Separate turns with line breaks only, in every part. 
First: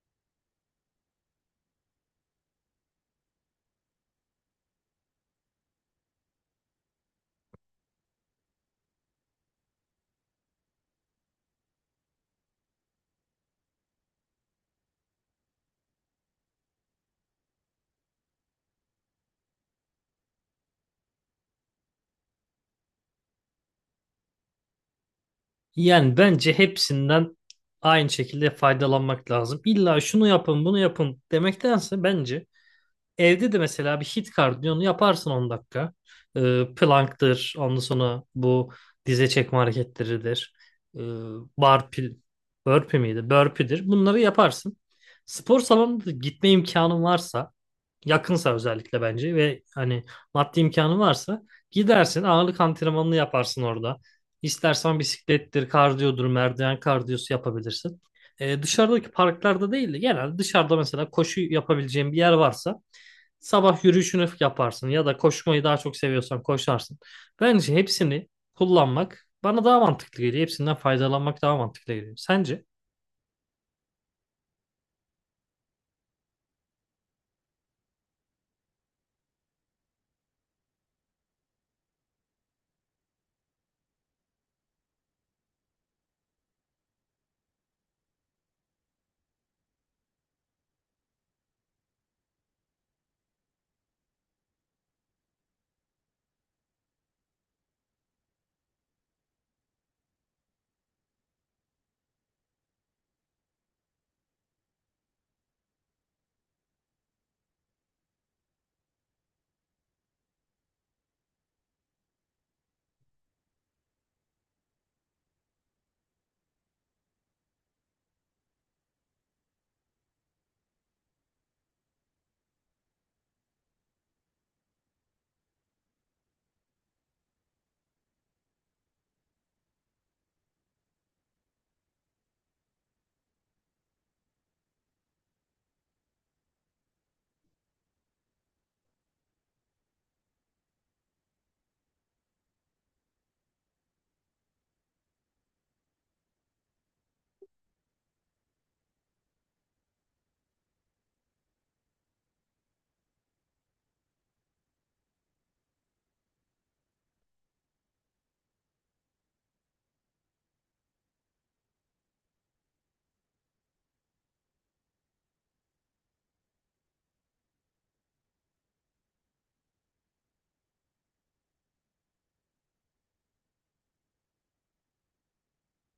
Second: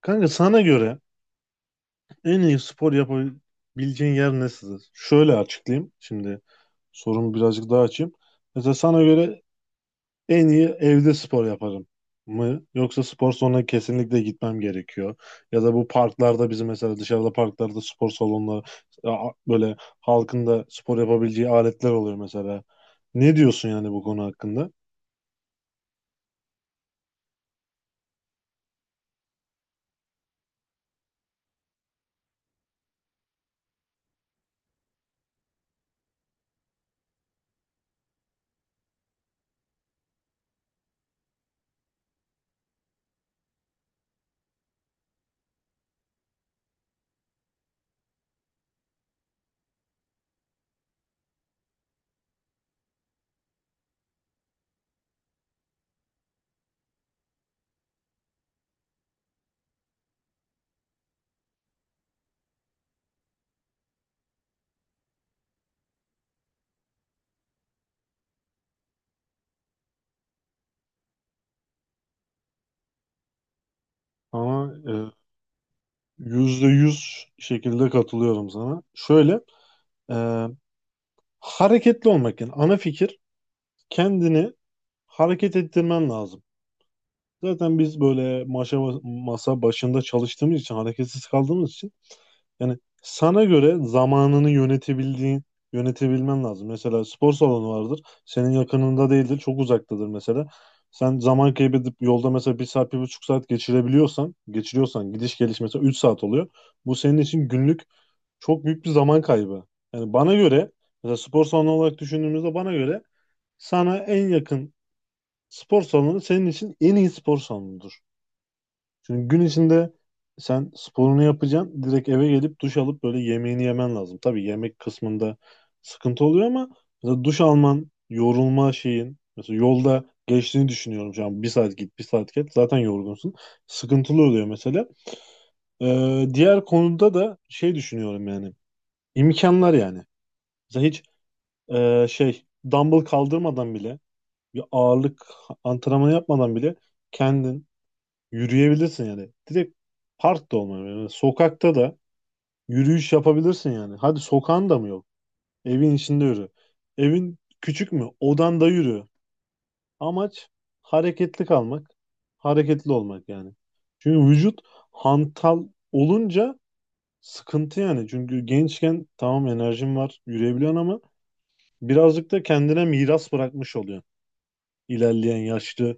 Kanka sana göre en iyi spor yapabileceğin yer nesidir? Şöyle açıklayayım. Şimdi sorumu birazcık daha açayım. Mesela sana göre en iyi evde spor yaparım mı? Yoksa spor salonuna kesinlikle gitmem gerekiyor. Ya da bu parklarda bizim mesela dışarıda parklarda spor salonları böyle halkın da spor yapabileceği aletler oluyor mesela. Ne diyorsun yani bu konu hakkında?
Yani bence hepsinden aynı şekilde faydalanmak lazım. İlla şunu yapın, bunu yapın demektense bence evde de mesela bir hit kardiyonu yaparsın 10 dakika. Plank'tır, ondan sonra bu dize çekme hareketleridir. Ee, burpee, burpee miydi? Burpee'dir. Bunları yaparsın. Spor salonuna da gitme imkanın varsa yakınsa özellikle bence ve hani maddi imkanı varsa gidersin ağırlık antrenmanını yaparsın orada. İstersen bisiklettir, kardiyodur, merdiven kardiyosu yapabilirsin. Dışarıdaki parklarda değil de genelde dışarıda mesela koşu yapabileceğin bir yer varsa sabah yürüyüşünü yaparsın ya da koşmayı daha çok seviyorsan koşarsın. Bence hepsini kullanmak bana daha mantıklı geliyor. Hepsinden faydalanmak daha mantıklı geliyor. Sence?
Ama yüzde yüz şekilde katılıyorum sana. Şöyle e, hareketli olmak yani ana fikir kendini hareket ettirmen lazım. Zaten biz böyle masa başında çalıştığımız için hareketsiz kaldığımız için yani sana göre zamanını yönetebildiğin yönetebilmen lazım. Mesela spor salonu vardır. Senin yakınında değildir. Çok uzaktadır mesela. Sen zaman kaybedip yolda mesela bir saat, bir buçuk saat geçiriyorsan gidiş geliş mesela 3 saat oluyor. Bu senin için günlük çok büyük bir zaman kaybı. Yani bana göre mesela spor salonu olarak düşündüğümüzde bana göre sana en yakın spor salonu senin için en iyi spor salonudur. Çünkü gün içinde sen sporunu yapacaksın. Direkt eve gelip duş alıp böyle yemeğini yemen lazım. Tabii yemek kısmında sıkıntı oluyor ama mesela duş alman, yorulma şeyin mesela yolda geçtiğini düşünüyorum şu an. Bir saat git, bir saat gel. Zaten yorgunsun. Sıkıntılı oluyor mesela. Diğer konuda da şey düşünüyorum yani. İmkanlar yani. Mesela hiç şey dumbbell kaldırmadan bile bir ağırlık antrenmanı yapmadan bile kendin yürüyebilirsin yani. Direkt parkta olmuyor. Yani sokakta da yürüyüş yapabilirsin yani. Hadi sokağın da mı yok? Evin içinde yürü. Evin küçük mü? Odanda yürü. Amaç hareketli kalmak, hareketli olmak yani. Çünkü vücut hantal olunca sıkıntı yani. Çünkü gençken tamam enerjin var, yürüyebiliyorsun ama birazcık da kendine miras bırakmış oluyor. İlerleyen yaşlı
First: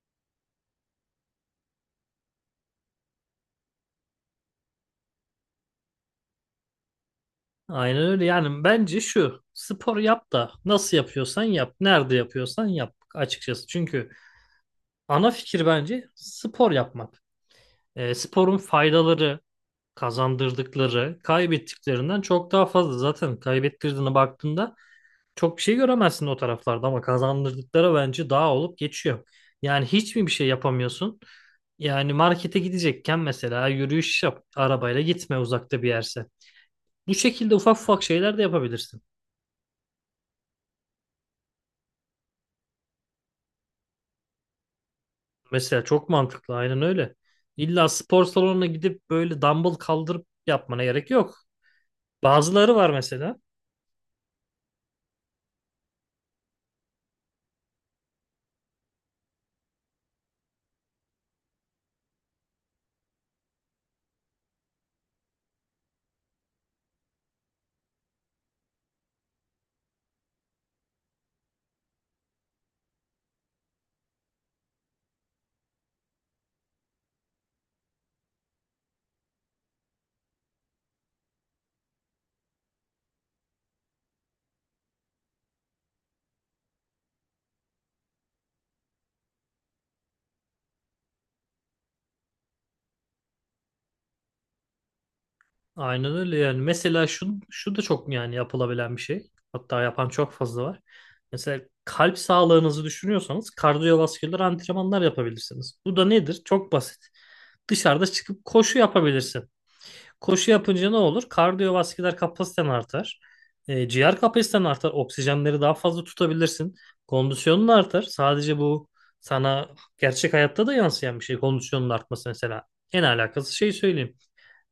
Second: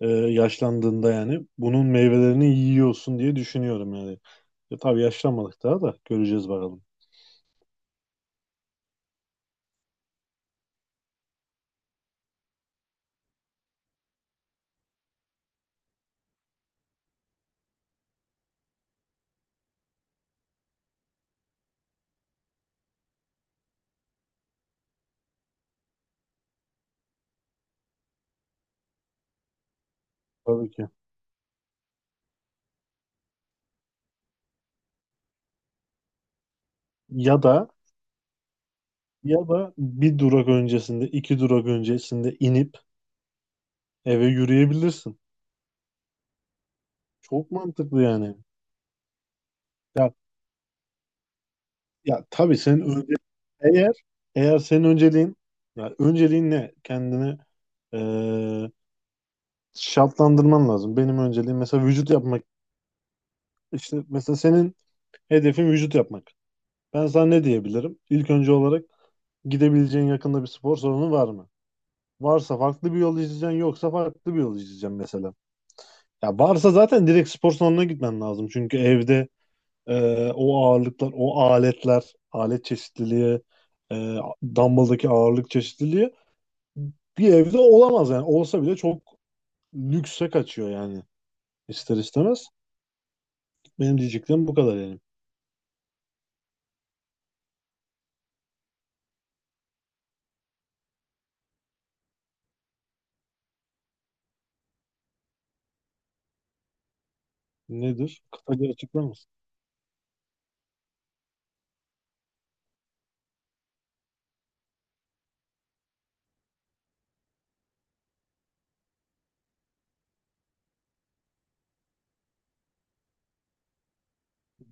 e, yaşlandığında yani bunun meyvelerini yiyorsun diye düşünüyorum yani. Tabii yaşlanmadık daha da göreceğiz bakalım.
Aynen öyle. Yani bence şu spor yap da nasıl yapıyorsan yap. Nerede yapıyorsan yap açıkçası. Çünkü ana fikir bence spor yapmak. Sporun faydaları, kazandırdıkları, kaybettiklerinden çok daha fazla. Zaten kaybettirdiğine baktığında çok bir şey göremezsin o taraflarda ama kazandırdıkları bence daha olup geçiyor. Yani hiç mi bir şey
Tabii ki.
yapamıyorsun? Yani markete gidecekken mesela yürüyüş yap, arabayla gitme uzakta bir yerse. Bu
Ya
şekilde
da
ufak ufak şeyler de yapabilirsin.
ya da bir durak öncesinde, iki durak öncesinde inip eve yürüyebilirsin.
Mesela çok mantıklı, aynen öyle.
Çok
İlla
mantıklı
spor
yani.
salonuna gidip böyle dumbbell
Ya
kaldırıp yapmana gerek yok.
ya tabii
Bazıları
senin
var mesela.
eğer eğer senin önceliğin ya önceliğin ne? Kendini e, şartlandırman lazım. Benim önceliğim mesela vücut yapmak. İşte mesela senin hedefin vücut yapmak. Ben sana ne diyebilirim? İlk önce olarak gidebileceğin yakında bir spor salonu var mı? Varsa farklı bir yol izleyeceksin, yoksa farklı bir yol izleyeceksin mesela. Ya varsa zaten direkt spor salonuna gitmen lazım. Çünkü evde o ağırlıklar, o aletler, alet çeşitliliği, e, dumbbell'daki ağırlık çeşitliliği bir evde olamaz yani. Olsa bile çok lükse kaçıyor yani ister istemez. Benim diyeceklerim bu kadar yani.
Aynen öyle yani. Mesela şu da çok yani yapılabilen bir şey. Hatta yapan çok fazla var. Mesela kalp sağlığınızı düşünüyorsanız kardiyovasküler antrenmanlar yapabilirsiniz. Bu da nedir? Çok basit. Dışarıda
Nedir?
çıkıp
Kısaca
koşu
açıklar mısın?
yapabilirsin. Koşu yapınca ne olur? Kardiyovasküler kapasiten artar. Ciğer kapasiten artar. Oksijenleri daha fazla tutabilirsin. Kondisyonun artar. Sadece bu sana gerçek hayatta da yansıyan bir şey. Kondisyonun artması mesela. En alakası şey söyleyeyim.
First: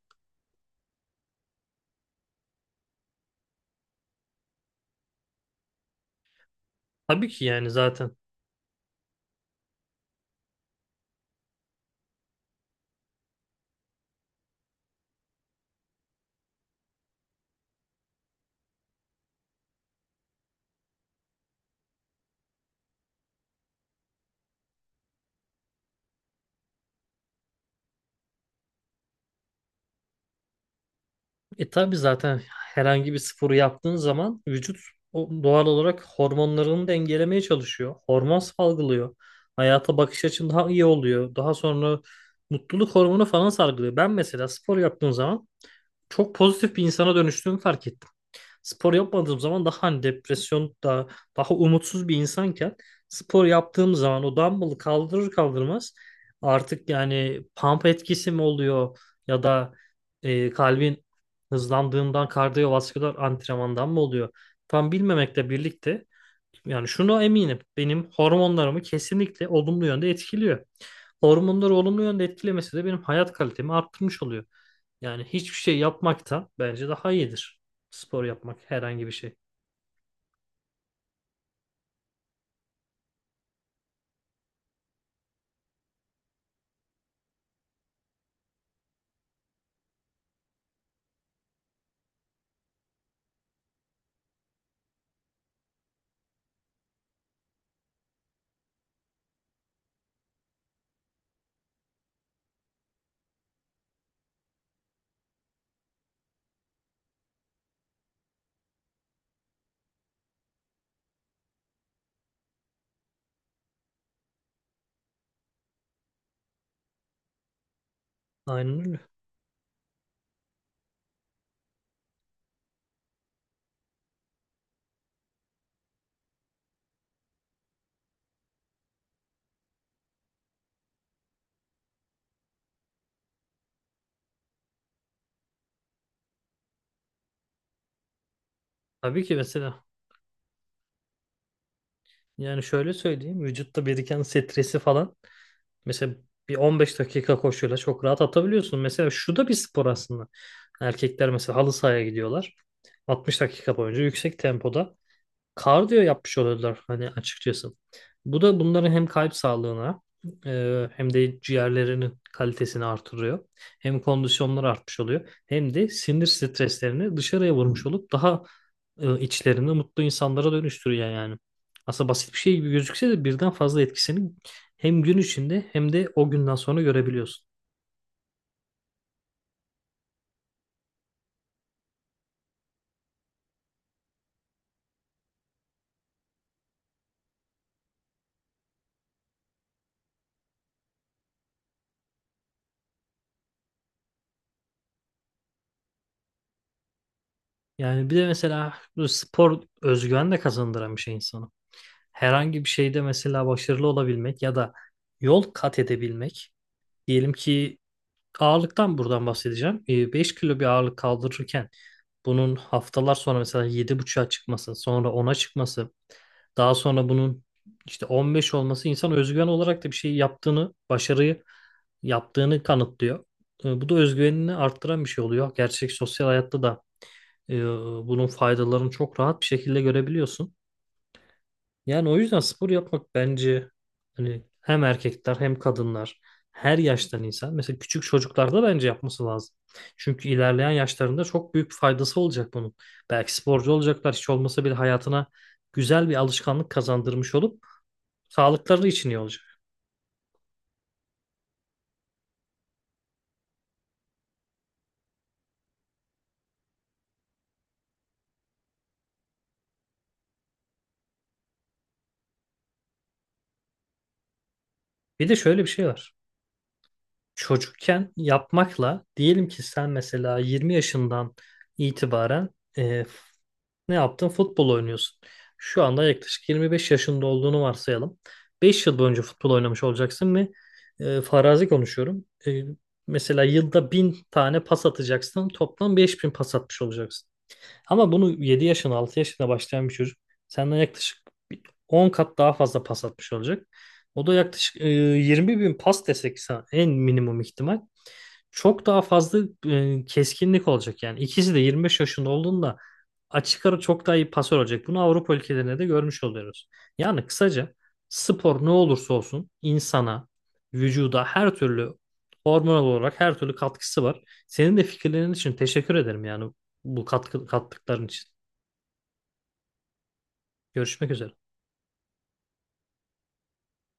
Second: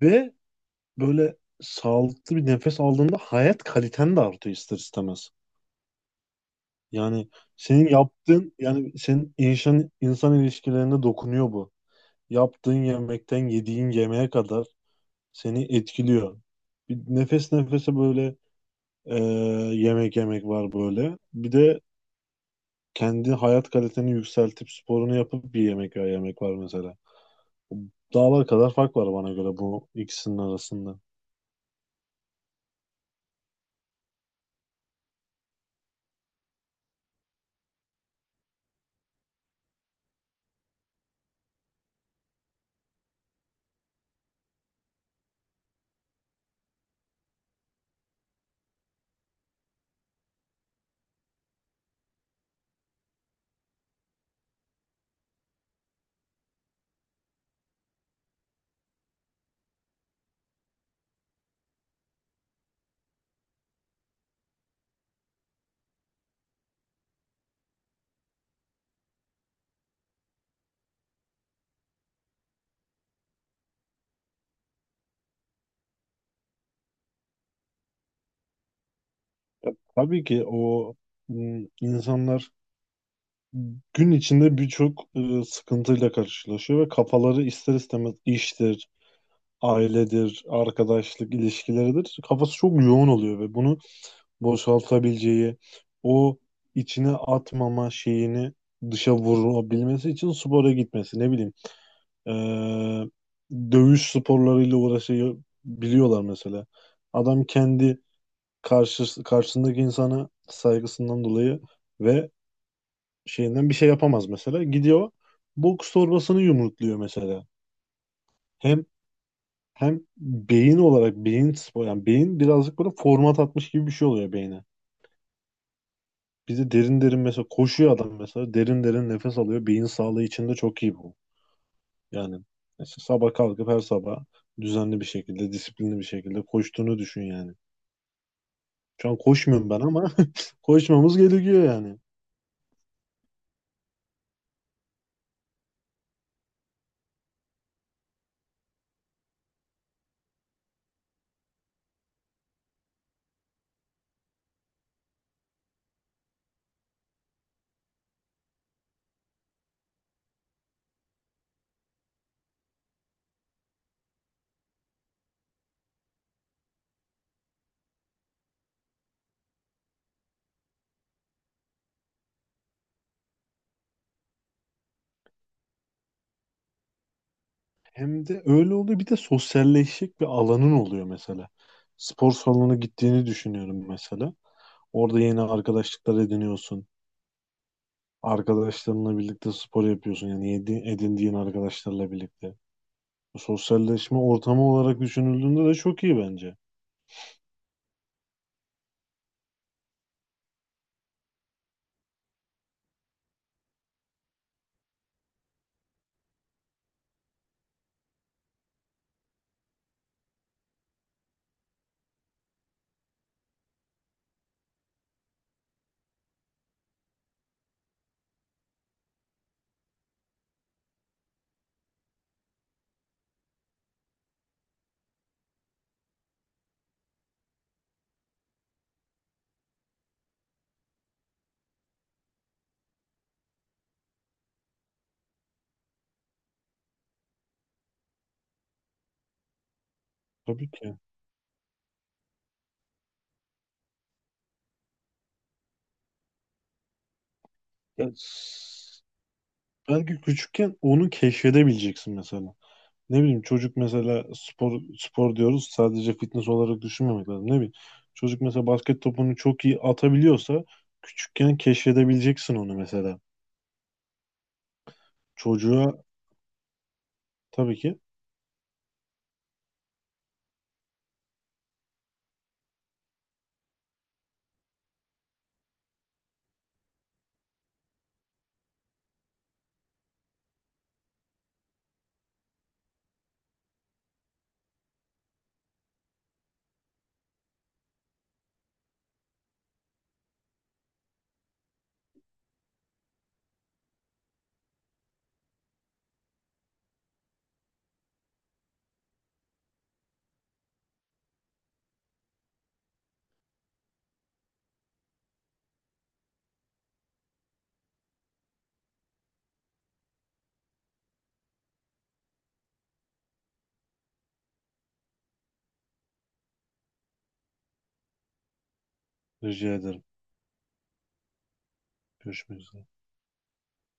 Ve böyle sağlıklı bir nefes aldığında hayat kaliten de artıyor ister istemez.
Tabii
Yani
ki yani
senin
zaten.
yaptığın yani senin insan ilişkilerine dokunuyor bu. Yaptığın yemekten yediğin yemeğe kadar seni etkiliyor. Bir nefes nefese böyle e, yemek yemek var böyle. Bir de kendi hayat kaliteni yükseltip sporunu yapıp bir yemek ya yemek var mesela. Dağlar kadar fark var bana göre bu ikisinin arasında.
E tabii zaten herhangi bir sporu yaptığın zaman vücut o doğal olarak hormonlarını dengelemeye çalışıyor. Hormon salgılıyor. Hayata bakış açın daha iyi oluyor. Daha sonra mutluluk hormonu falan salgılıyor. Ben mesela spor yaptığım zaman çok pozitif bir insana dönüştüğümü fark ettim. Spor yapmadığım zaman daha hani depresyon daha umutsuz bir insanken spor yaptığım zaman o dumbbell'ı kaldırır kaldırmaz artık yani pump etkisi mi oluyor ya da kalbin hızlandığından kardiyovasküler antrenmandan mı oluyor tam bilmemekle birlikte yani şunu eminim benim hormonlarımı kesinlikle olumlu yönde etkiliyor. Hormonları olumlu yönde etkilemesi de benim hayat kalitemi arttırmış oluyor. Yani hiçbir şey yapmaktan bence daha iyidir. Spor yapmak herhangi bir şey.
Tabii ki o insanlar gün içinde birçok sıkıntıyla karşılaşıyor ve kafaları ister istemez iştir, ailedir, arkadaşlık ilişkileridir. Kafası çok yoğun oluyor ve bunu boşaltabileceği, o içine atmama şeyini dışa vurabilmesi için spora gitmesi, ne bileyim, e, dövüş sporlarıyla uğraşabiliyorlar mesela. Adam kendi karşısındaki insana saygısından dolayı ve şeyinden bir şey yapamaz mesela. Gidiyor boks torbasını yumrukluyor mesela.
Aynen
Hem
öyle.
hem beyin olarak beyin spor yani beyin birazcık böyle format atmış gibi bir şey oluyor beyne. Bizi derin derin mesela koşuyor adam mesela derin derin nefes alıyor. Beyin sağlığı için de çok iyi bu. Yani mesela sabah kalkıp her sabah düzenli bir şekilde disiplinli bir şekilde koştuğunu düşün yani. Şu an
Tabii ki
koşmuyorum ben
mesela
ama koşmamız gerekiyor yani.
yani şöyle söyleyeyim, vücutta biriken stresi falan mesela bir 15 dakika koşuyla çok rahat atabiliyorsun. Mesela şu da bir spor aslında. Erkekler mesela halı sahaya gidiyorlar. 60 dakika boyunca yüksek tempoda kardiyo yapmış oluyorlar hani açıkçası. Bu da bunların hem kalp sağlığına hem de ciğerlerinin kalitesini artırıyor. Hem kondisyonları artmış oluyor. Hem de sinir streslerini dışarıya vurmuş olup daha içlerini mutlu insanlara dönüştürüyor yani. Aslında basit bir şey gibi gözükse de birden fazla etkisini hem gün içinde hem de o günden sonra görebiliyorsun.
Hem de öyle oluyor. Bir de sosyalleşecek bir alanın oluyor mesela. Spor salonuna gittiğini düşünüyorum mesela. Orada yeni arkadaşlıklar ediniyorsun. Arkadaşlarınla birlikte spor yapıyorsun. Yani edindiğin arkadaşlarla birlikte. Bu sosyalleşme ortamı olarak düşünüldüğünde de çok iyi bence.
Yani bir de mesela bu spor özgüven de kazandıran bir şey insana. Herhangi bir şeyde mesela başarılı olabilmek ya da yol kat edebilmek. Diyelim ki ağırlıktan buradan bahsedeceğim. Beş kilo bir ağırlık kaldırırken bunun haftalar sonra mesela 7,5'a çıkması, sonra ona çıkması, daha sonra bunun işte 15 olması insan özgüven olarak da bir şey yaptığını, başarıyı yaptığını kanıtlıyor. Bu da özgüvenini arttıran bir şey oluyor. Gerçek sosyal hayatta da e, bunun faydalarını çok rahat bir şekilde görebiliyorsun. Yani o yüzden spor yapmak bence hani hem erkekler hem kadınlar, her yaştan insan, mesela küçük çocuklarda bence yapması lazım. Çünkü
Tabii
ilerleyen
ki.
yaşlarında çok büyük faydası olacak bunun. Belki sporcu olacaklar, hiç olmasa bile hayatına güzel bir alışkanlık kazandırmış olup
Ya,
sağlıkları için iyi olacak.
belki küçükken onu keşfedebileceksin mesela. Ne bileyim çocuk mesela spor spor diyoruz sadece fitness olarak düşünmemek lazım. Ne bileyim çocuk mesela basket topunu çok iyi atabiliyorsa küçükken keşfedebileceksin onu mesela.
Bir de şöyle bir şey
Çocuğa
var.
tabii ki
Çocukken yapmakla diyelim ki sen mesela 20 yaşından itibaren e, ne yaptın? Futbol oynuyorsun. Şu anda yaklaşık 25 yaşında olduğunu varsayalım. 5 yıl boyunca futbol oynamış olacaksın ve farazi konuşuyorum. Mesela yılda 1000 tane pas atacaksın. Toplam 5000 pas atmış olacaksın. Ama bunu 7 yaşına, 6 yaşına başlayan bir çocuk senden yaklaşık bir 10 kat daha fazla pas atmış olacak. O da yaklaşık 20 bin pas desek sana en minimum ihtimal. Çok daha fazla keskinlik olacak yani. İkisi de 25 yaşında olduğunda açık ara çok daha iyi pasör olacak. Bunu Avrupa ülkelerinde de görmüş oluyoruz. Yani kısaca spor ne olursa olsun insana, vücuda her türlü hormonal olarak her türlü katkısı var. Senin de fikirlerin için teşekkür ederim yani, bu katkı, kattıkların için.
rica ederim.
Görüşmek üzere.
Görüşmek üzere.